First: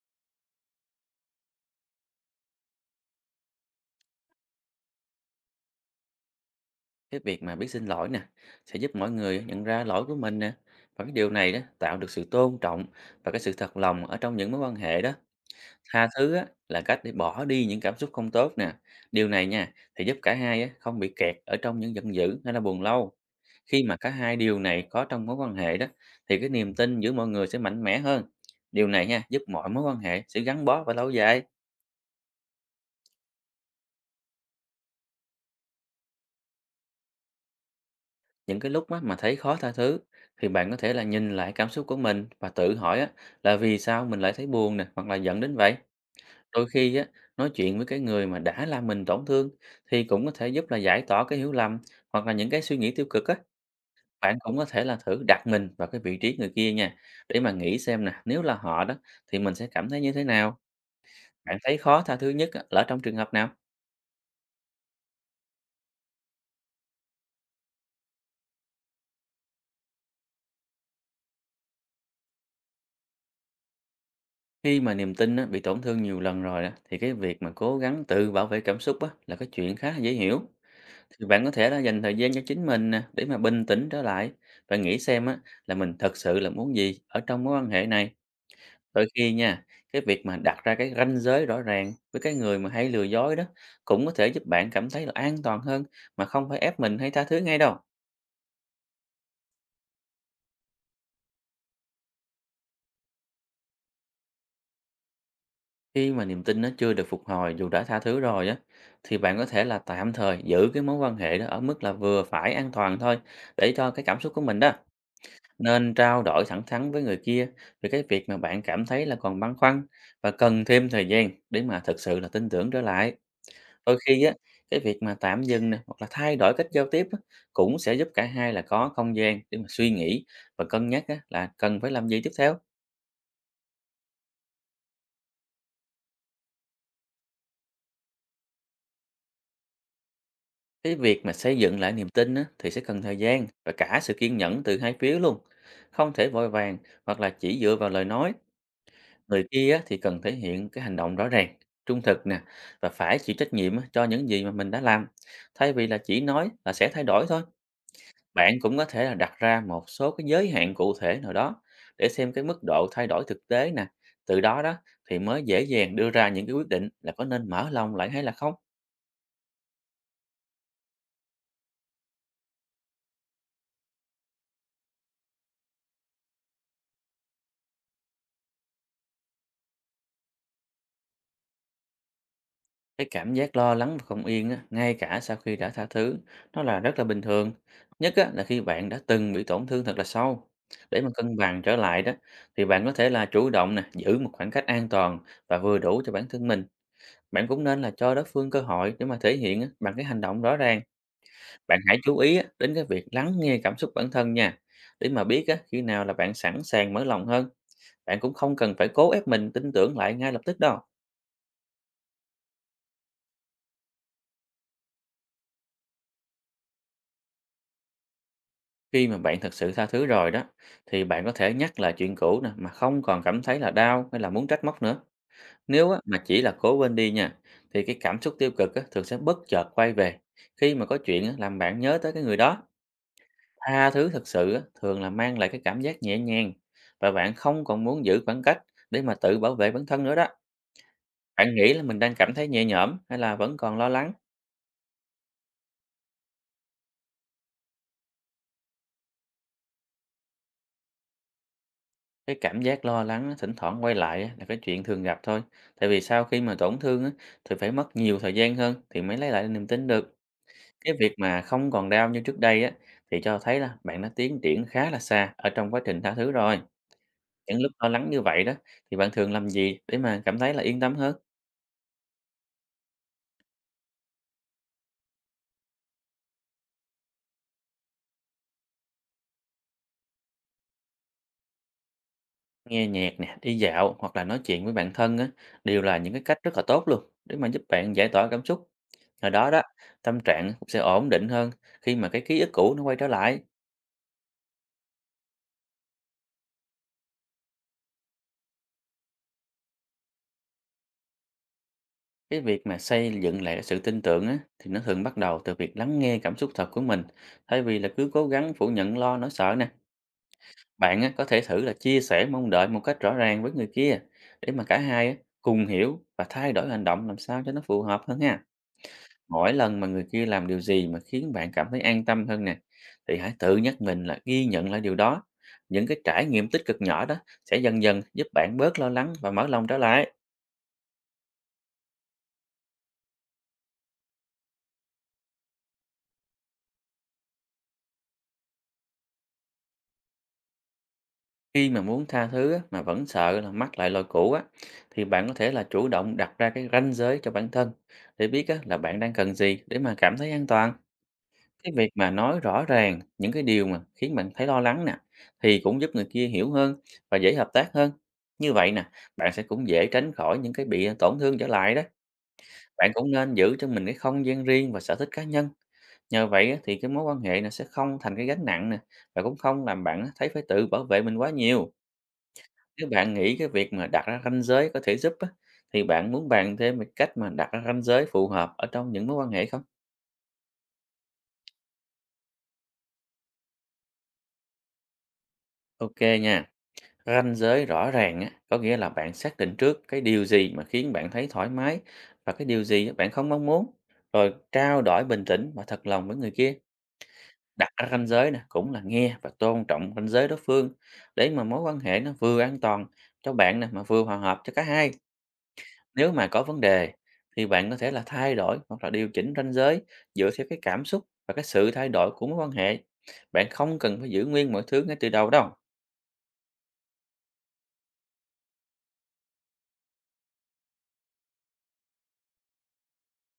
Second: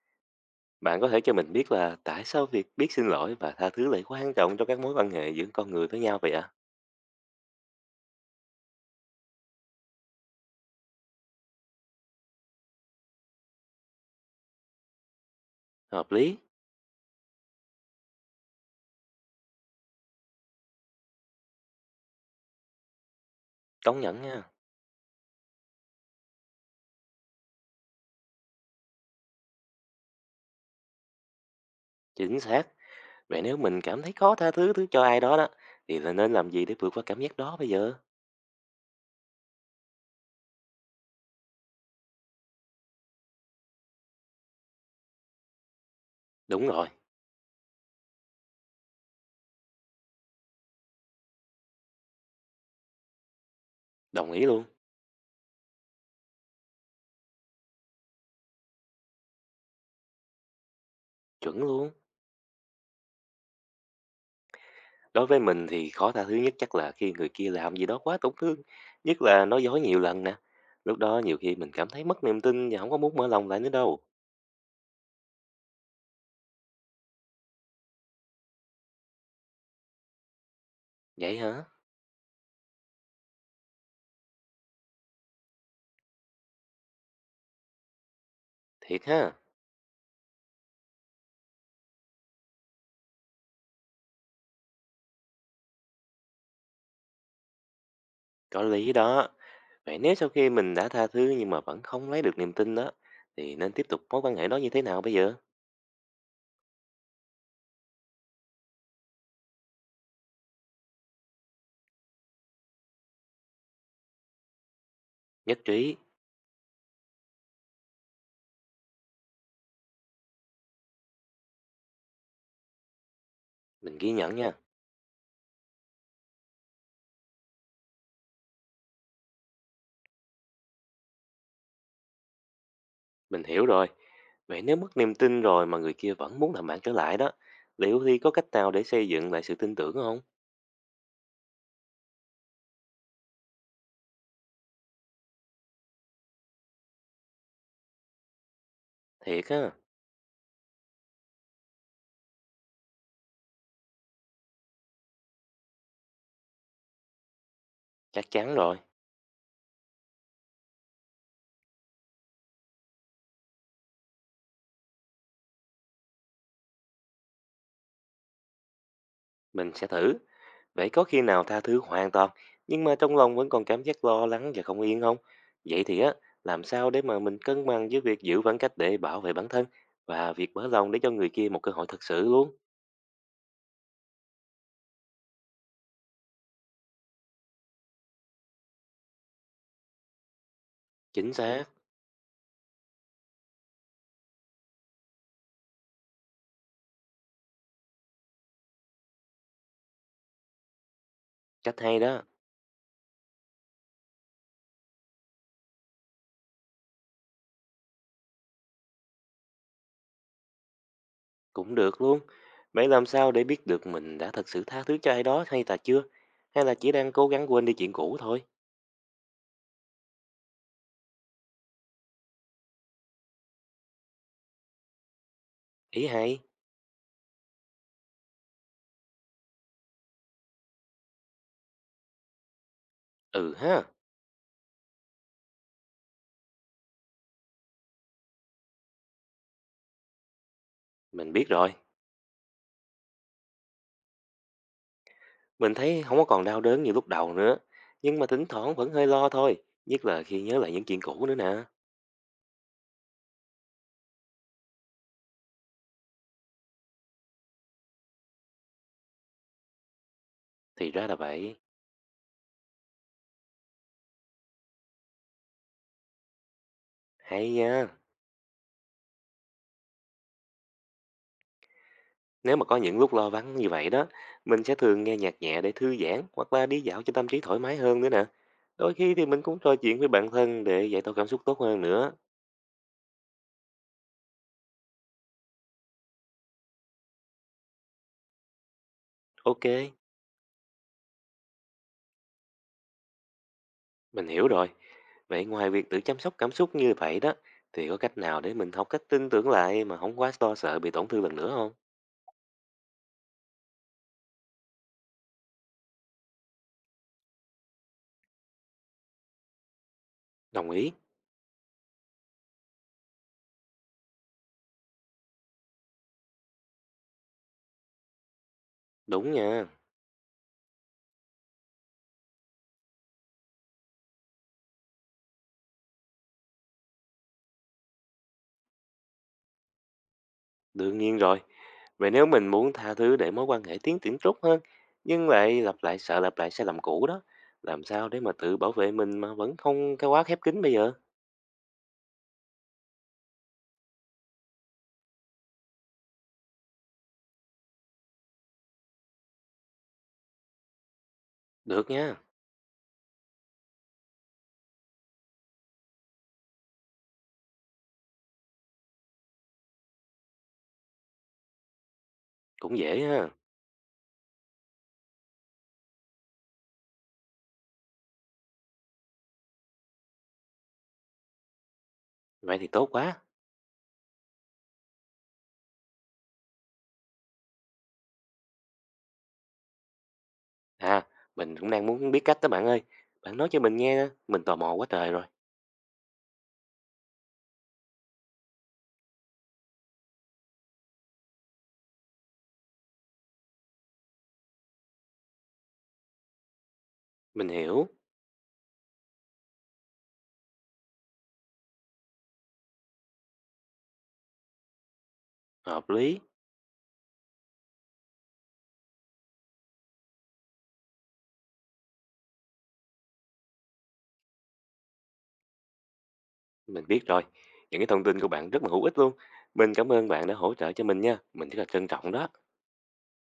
Bạn có thể cho mình biết là tại sao việc biết xin lỗi và tha thứ lại quan trọng trong các mối quan hệ giữa con người với nhau vậy ạ? Cái việc mà biết xin lỗi nè sẽ giúp mọi người nhận ra lỗi của mình nè, và cái điều này đó tạo được sự tôn trọng và cái sự thật lòng ở trong những mối quan hệ đó. Tha Hợp thứ lý, á, là cách để bỏ đi những cảm xúc không tốt nè. Điều này nha thì giúp cả hai á, không bị kẹt ở trong những giận dữ hay là buồn lâu. Khi mà công cả nhận hai nha, điều này có trong mối quan hệ đó thì cái niềm tin giữa mọi người sẽ mạnh mẽ hơn. Điều này nha giúp mọi mối quan hệ sẽ gắn bó và lâu dài. chính xác. Vậy nếu mình cảm thấy khó tha thứ thứ cho ai đó đó, thì là nên làm gì để vượt qua cảm giác đó bây giờ? Những cái lúc á, mà thấy khó tha thứ thì bạn có thể là nhìn lại cảm xúc của mình và tự hỏi á, là vì sao mình lại thấy buồn nè, hoặc là giận đến vậy. Đôi Đúng rồi, khi á, nói chuyện với cái người mà đã làm mình tổn thương thì cũng có thể giúp là giải tỏa cái hiểu lầm, hoặc là những cái suy nghĩ tiêu cực á. đồng Bạn ý cũng luôn, có thể là thử đặt mình vào cái vị trí người kia nha, để mà nghĩ xem nè, nếu là họ đó thì mình sẽ cảm thấy như thế nào. Bạn chuẩn thấy luôn. khó tha thứ nhất á, là ở trong trường hợp nào? Đối với mình thì khó tha thứ nhất chắc là khi người kia làm gì đó quá tổn thương, nhất là nói dối nhiều lần nè. Lúc đó nhiều khi mình cảm thấy mất niềm tin và không có muốn mở lòng lại nữa đâu. Khi mà niềm tin á, bị tổn thương nhiều lần rồi á, thì cái việc mà cố gắng tự bảo vệ cảm xúc á, là cái chuyện khá là dễ hiểu. Thì Vậy bạn có hả? thể là dành thời gian cho chính mình nè, để mà bình tĩnh trở lại và nghĩ xem á, là mình thật sự là muốn gì ở trong mối quan hệ này. Thiệt Đôi khi ha. nha, cái việc mà đặt ra cái ranh giới rõ ràng với cái người mà hay lừa dối đó cũng có thể giúp bạn cảm thấy là an toàn hơn, mà không phải ép mình hay tha thứ ngay đâu. Có lý đó. Vậy nếu sau khi mình đã tha thứ nhưng mà vẫn không lấy được niềm tin đó, thì nên tiếp tục mối quan hệ đó như thế nào bây giờ? Khi mà niềm tin nó chưa được phục hồi dù đã tha thứ rồi á, thì bạn có thể là tạm thời giữ cái mối quan hệ đó ở mức là vừa phải an toàn thôi, để cho cái cảm xúc của mình đó. Nhất Nên trí, trao đổi thẳng thắn với người kia về cái việc mà bạn cảm thấy là còn băn khoăn, và cần thêm thời gian để mà thực sự là tin tưởng trở lại. Đôi mình ghi khi á, nhận nha, cái việc mà tạm dừng nè, hoặc là thay đổi cách giao tiếp á, cũng sẽ giúp cả hai là có không gian để mà suy nghĩ và cân nhắc á, là cần phải làm gì tiếp theo. mình hiểu rồi. Vậy nếu mất niềm tin rồi mà người kia vẫn muốn làm bạn trở lại đó, liệu thì có cách nào để xây dựng lại sự tin tưởng không? Cái việc mà xây dựng lại niềm tin á, thì sẽ cần thời gian và cả sự kiên nhẫn từ hai phía luôn. Không thể vội vàng, hoặc là chỉ dựa vào lời nói. Người Thiệt ha, kia á, thì cần thể hiện cái hành động rõ ràng, trung thực nè, và phải chịu trách nhiệm á, cho những gì mà mình đã làm. Thay vì là chỉ nói là sẽ thay đổi thôi. chắc Bạn chắn cũng rồi. có thể là đặt ra một số cái giới hạn cụ thể nào đó, để xem cái mức độ thay đổi thực tế nè. Từ đó đó thì mới dễ dàng đưa ra những cái quyết định là có nên mở lòng lại hay là không. Mình sẽ thử. Vậy có khi nào tha thứ hoàn toàn, nhưng mà trong lòng vẫn còn cảm giác lo lắng và không yên không? Vậy thì á, làm sao để mà mình cân bằng giữa việc giữ khoảng cách để bảo vệ bản thân và việc mở lòng để cho người kia một cơ hội thật sự luôn? Cái cảm giác lo lắng và không yên á, ngay cả sau khi đã tha thứ, nó là rất là bình thường. Nhất á, là khi bạn đã từng bị tổn thương thật là sâu. Để mà Chính cân bằng xác, trở lại đó, thì bạn có thể là chủ động nè, giữ một khoảng cách an toàn và vừa đủ cho bản thân mình. Bạn cũng nên là cho đối phương cơ hội để mà thể hiện á, bằng cái hành động rõ ràng. cách Bạn hãy hay chú đó, ý á, đến cái việc lắng nghe cảm xúc bản thân nha, để mà biết á, khi nào là bạn sẵn sàng mở lòng hơn. Bạn cũng không cần phải cố ép mình tin tưởng lại ngay lập tức đâu. cũng được luôn. Vậy làm sao để biết được mình đã thật sự tha thứ cho ai đó hay là chưa? Hay là chỉ đang cố gắng quên đi chuyện cũ thôi? Khi mà bạn thật sự tha thứ rồi đó, thì bạn có thể nhắc lại chuyện cũ nè mà không còn cảm thấy là đau hay là muốn trách móc nữa. Nếu á, Ý mà hay. chỉ là cố quên đi nha, thì cái cảm xúc tiêu cực á, thường sẽ bất chợt quay về khi mà có chuyện á, làm bạn nhớ tới cái người đó. Ừ ha, Tha thứ thật sự á, thường là mang lại cái cảm giác nhẹ nhàng, và bạn không còn muốn giữ khoảng cách để mà tự bảo vệ bản thân nữa đó. mình biết Bạn nghĩ rồi. là mình đang cảm thấy nhẹ nhõm hay là vẫn còn lo lắng? Mình thấy không có còn đau đớn như lúc đầu nữa, nhưng mà thỉnh thoảng vẫn hơi lo thôi, nhất là khi nhớ lại những chuyện cũ nữa nè. Cái cảm giác lo lắng á, thỉnh thoảng quay lại á, là cái chuyện thường gặp thôi. Tại vì sau khi mà tổn thương á, thì phải mất nhiều thời gian hơn thì mới lấy lại niềm tin được. Thì Cái ra việc là mà vậy, không còn đau như trước đây á, thì cho thấy là bạn đã tiến triển khá là xa ở trong quá trình tha thứ rồi. hay Những lúc nha. lo lắng như vậy đó thì bạn thường làm gì để mà cảm thấy là yên tâm hơn? Nếu mà có những lúc lo lắng như vậy đó, mình sẽ thường nghe nhạc nhẹ để thư giãn hoặc là đi dạo cho tâm trí thoải mái hơn nữa nè. Đôi khi thì mình cũng trò chuyện với bản thân để giải tỏa cảm xúc tốt hơn nữa. Nghe nhạc nè, đi dạo hoặc là nói chuyện với bạn thân á, đều là những cái cách rất là tốt luôn để mà giúp bạn giải tỏa cảm xúc. Nhờ đó đó, Ok, tâm trạng cũng sẽ ổn định hơn khi mà cái ký ức cũ nó quay trở lại. mình hiểu rồi. Vậy ngoài việc tự chăm sóc cảm xúc như vậy đó, thì có cách nào để mình học cách tin tưởng lại mà không quá lo sợ bị tổn thương lần nữa không? Cái việc mà xây dựng lại sự tin tưởng á, thì nó thường bắt đầu từ việc lắng nghe cảm xúc thật của mình, thay vì là cứ cố gắng phủ nhận lo nỗi sợ nè. Đồng ý, Bạn á, có thể thử là chia sẻ mong đợi một cách rõ ràng với người kia, để mà cả hai á, cùng hiểu và thay đổi hành động làm sao cho nó phù hợp hơn ha. đúng Mỗi nha. lần mà người kia làm điều gì mà khiến bạn cảm thấy an tâm hơn nè, thì hãy tự nhắc mình là ghi nhận lại điều đó. Những cái trải nghiệm tích cực nhỏ đó sẽ dần dần giúp bạn bớt lo lắng và mở lòng trở lại. Đương nhiên rồi. Vậy nếu mình muốn tha thứ để mối quan hệ tiến triển tốt hơn, nhưng lại lặp lại sợ lặp lại sai lầm cũ đó, làm sao để mà tự bảo vệ mình mà vẫn không cái quá khép kín bây giờ? Khi mà muốn tha thứ á, mà vẫn sợ là mắc lại lỗi cũ á, thì bạn có thể là chủ động đặt ra cái ranh giới cho bản thân, để biết á, là bạn đang cần gì để mà cảm thấy an toàn. Cái Được việc mà nha, nói rõ ràng những cái điều mà khiến bạn thấy lo lắng nè, thì cũng giúp người kia hiểu hơn và dễ hợp tác hơn. Như vậy nè, bạn sẽ cũng dễ tránh khỏi những cái bị tổn thương trở lại đó. cũng Bạn dễ cũng ha. nên giữ cho mình cái không gian riêng và sở thích cá nhân. Nhờ vậy á, thì cái mối quan hệ này sẽ không thành cái gánh nặng nè, và cũng không làm bạn á, thấy phải tự bảo vệ mình quá nhiều. Vậy thì Nếu tốt bạn quá. nghĩ cái việc mà đặt ra ranh giới có thể giúp á, thì bạn muốn bàn thêm về cách mà đặt ra ranh giới phù hợp ở trong những mối quan hệ không? À, mình cũng đang muốn biết cách đó bạn ơi. Bạn nói cho mình nghe, nè, mình tò mò quá trời rồi. Ok nha. Ranh giới rõ ràng á, có nghĩa là bạn xác định trước cái điều gì mà khiến bạn thấy thoải mái, và cái điều gì bạn không mong muốn. Rồi trao đổi bình tĩnh và thật lòng với người kia. Mình Đặt hiểu, ra ranh giới nè, cũng là nghe và tôn trọng ranh giới đối phương, để mà mối quan hệ nó vừa an toàn cho bạn nè, mà vừa hòa hợp cho cả hai. hợp Nếu lý, mà có vấn đề thì bạn có thể là thay đổi hoặc là điều chỉnh ranh giới, dựa theo cái cảm xúc và cái sự thay đổi của mối quan hệ. Bạn không cần phải giữ nguyên mọi thứ ngay từ đầu đâu. mình biết rồi. Những cái thông tin của bạn rất là hữu ích luôn. Mình cảm ơn bạn đã hỗ trợ cho mình nha. Mình rất là trân trọng đó.